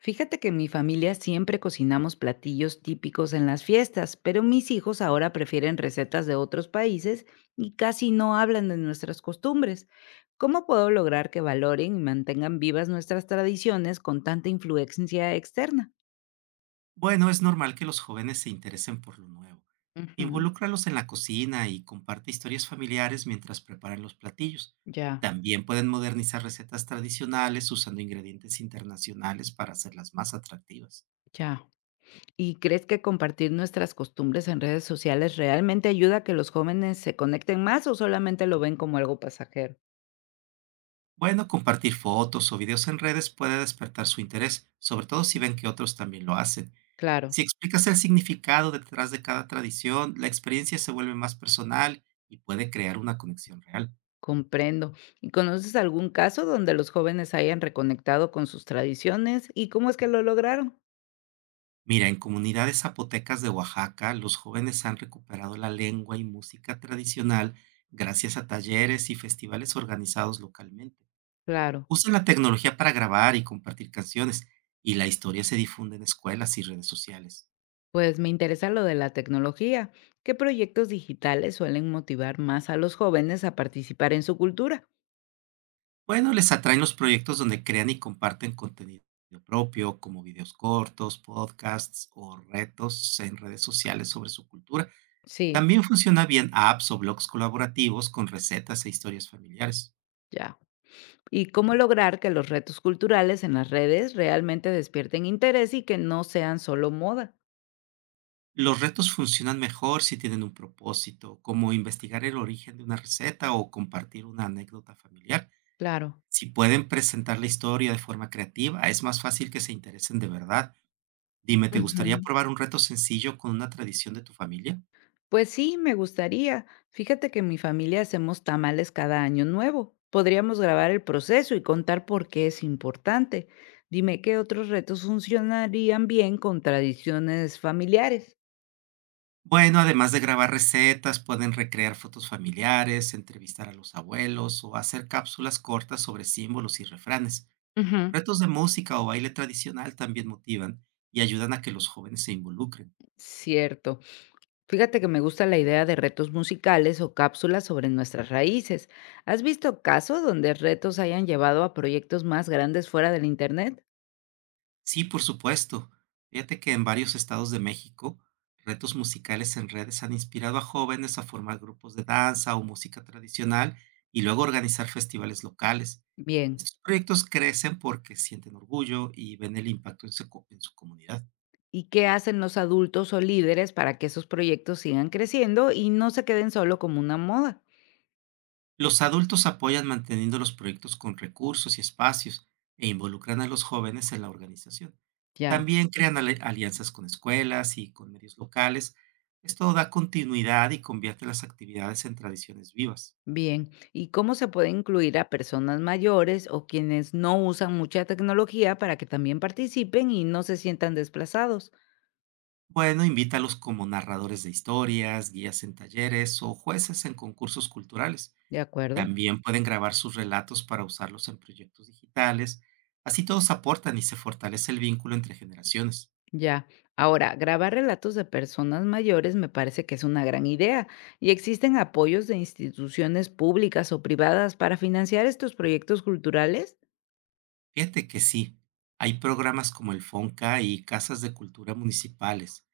Fíjate que en mi familia siempre cocinamos platillos típicos en las fiestas, pero mis hijos ahora prefieren recetas de otros países y casi no hablan de nuestras costumbres. ¿Cómo puedo lograr que valoren y mantengan vivas nuestras tradiciones con tanta influencia externa? Bueno, es normal que los jóvenes se interesen por lo nuevo. Ujú, Involúcralos en la cocina y comparte historias familiares mientras preparan los platillos. ya, También pueden modernizar recetas tradicionales usando ingredientes internacionales para hacerlas más atractivas. ya. ¿Y crees que compartir nuestras costumbres en redes sociales realmente ayuda a que los jóvenes se conecten más o solamente lo ven como algo pasajero? Bueno, compartir fotos o videos en redes puede despertar su interés, sobre todo si ven que otros también lo hacen. Claro. Si explicas el significado detrás de cada tradición, la experiencia se vuelve más personal y puede crear una conexión real. Comprendo. ¿Y conoces algún caso donde los jóvenes hayan reconectado con sus tradiciones y cómo es que lo lograron? Mira, en comunidades zapotecas de Oaxaca, los jóvenes han recuperado la lengua y música tradicional gracias a talleres y festivales organizados localmente. Claro, Usan la tecnología para grabar y compartir canciones, y la historia se difunde en escuelas y redes sociales. pues me interesa lo de la tecnología. ¿Qué proyectos digitales suelen motivar más a los jóvenes a participar en su cultura? Bueno, les atraen los proyectos donde crean y comparten contenido propio, como videos cortos, podcasts o retos en redes sociales sobre su cultura. Sí, También funciona bien apps o blogs colaborativos con recetas e historias familiares. ya. ¿Y cómo lograr que los retos culturales en las redes realmente despierten interés y que no sean solo moda? Los retos funcionan mejor si tienen un propósito, como investigar el origen de una receta o compartir una anécdota familiar. Claro. Si pueden presentar la historia de forma creativa, es más fácil que se interesen de verdad. Dime, ¿te gustaría Ujú. probar un reto sencillo con una tradición de tu familia? Pues sí, me gustaría. Fíjate que en mi familia hacemos tamales cada año nuevo. Podríamos grabar el proceso y contar por qué es importante. Dime qué otros retos funcionarían bien con tradiciones familiares. Bueno, además de grabar recetas, pueden recrear fotos familiares, entrevistar a los abuelos o hacer cápsulas cortas sobre símbolos y refranes. Ujú. Retos de música o baile tradicional también motivan y ayudan a que los jóvenes se involucren. Cierto. Fíjate que me gusta la idea de retos musicales o cápsulas sobre nuestras raíces. ¿Has visto casos donde retos hayan llevado a proyectos más grandes fuera del Internet? Sí, por supuesto. Fíjate que en varios estados de México, retos musicales en redes han inspirado a jóvenes a formar grupos de danza o música tradicional y luego organizar festivales locales. Bien. Estos proyectos crecen porque sienten orgullo y ven el impacto en su comunidad. ¿Y qué hacen los adultos o líderes para que esos proyectos sigan creciendo y no se queden solo como una moda? Los adultos apoyan manteniendo los proyectos con recursos y espacios e involucran a los jóvenes en la organización. Ya, También crean alianzas con escuelas y con medios locales. Esto da continuidad y convierte las actividades en tradiciones vivas. bien. ¿Y cómo se puede incluir a personas mayores o quienes no usan mucha tecnología para que también participen y no se sientan desplazados? Bueno, invítalos como narradores de historias, guías en talleres o jueces en concursos culturales. De acuerdo, También pueden grabar sus relatos para usarlos en proyectos digitales. Así todos aportan y se fortalece el vínculo entre generaciones. ya. Ahora, grabar relatos de personas mayores me parece que es una gran idea. ¿Y existen apoyos de instituciones públicas o privadas para financiar estos proyectos culturales? Fíjate que sí, hay programas como el Fonca y casas de cultura municipales,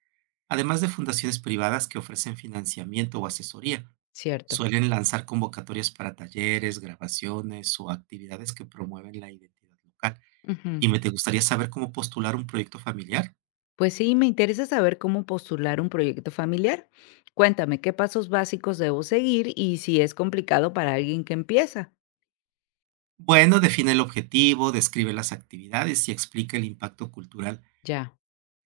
además de fundaciones privadas que ofrecen financiamiento o asesoría. Cierto. Suelen lanzar convocatorias para talleres, grabaciones o actividades que promueven la identidad local. Ujú. ¿Y me ¿te gustaría saber cómo postular un proyecto familiar? Pues sí, me interesa saber cómo postular un proyecto familiar. Cuéntame, ¿qué pasos básicos debo seguir y si es complicado para alguien que empieza? Bueno, define el objetivo, describe las actividades y explica el impacto cultural. Ya,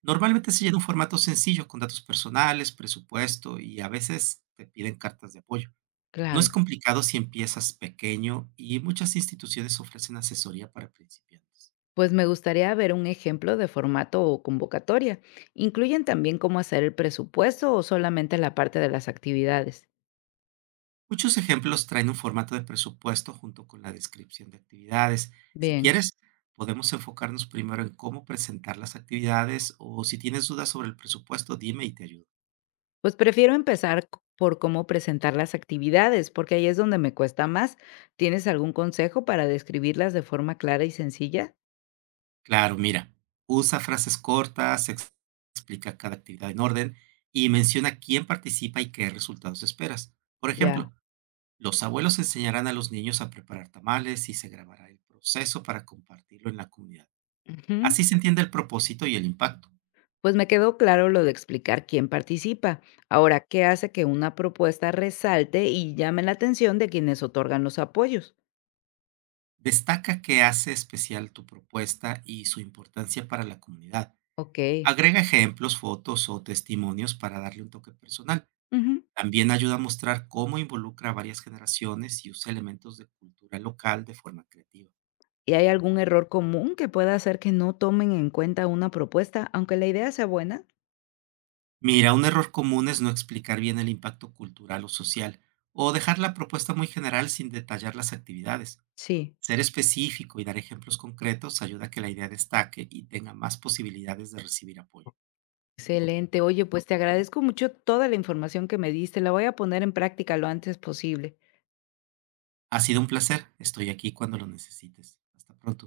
Normalmente se llena un formato sencillo con datos personales, presupuesto y a veces te piden cartas de apoyo. No es claro. complicado si empiezas pequeño y muchas instituciones ofrecen asesoría para principiantes. Pues me gustaría ver un ejemplo de formato o convocatoria. ¿Incluyen también cómo hacer el presupuesto o solamente la parte de las actividades? Muchos ejemplos traen un formato de presupuesto junto con la descripción de actividades. Si Bien, quieres, podemos enfocarnos primero en cómo presentar las actividades o si tienes dudas sobre el presupuesto, dime y te ayudo. pues prefiero empezar por cómo presentar las actividades, porque ahí es donde me cuesta más. ¿Tienes algún consejo para describirlas de forma clara y sencilla? Claro, mira, usa frases cortas, explica cada actividad en orden y menciona quién participa y qué resultados esperas. Por Ya. ejemplo, los abuelos enseñarán a los niños a preparar tamales y se grabará el proceso para compartirlo en la comunidad. Ujú. Así se entiende el propósito y el impacto. Pues me quedó claro lo de explicar quién participa. Ahora, ¿qué hace que una propuesta resalte y llame la atención de quienes otorgan los apoyos? Destaca qué hace especial tu propuesta y su importancia para la comunidad. Ok. Agrega ejemplos, fotos o testimonios para darle un toque personal. Ujú. También ayuda a mostrar cómo involucra a varias generaciones y usa elementos de cultura local de forma creativa. ¿Y hay algún error común que pueda hacer que no tomen en cuenta una propuesta, aunque la idea sea buena? Mira, un error común es no explicar bien el impacto cultural o social o dejar la propuesta muy general sin detallar las actividades. Sí. Ser específico y dar ejemplos concretos ayuda a que la idea destaque y tenga más posibilidades de recibir apoyo. Excelente. Oye, pues te agradezco mucho toda la información que me diste. La voy a poner en práctica lo antes posible. Ha sido un placer. Estoy aquí cuando lo necesites. Hasta pronto.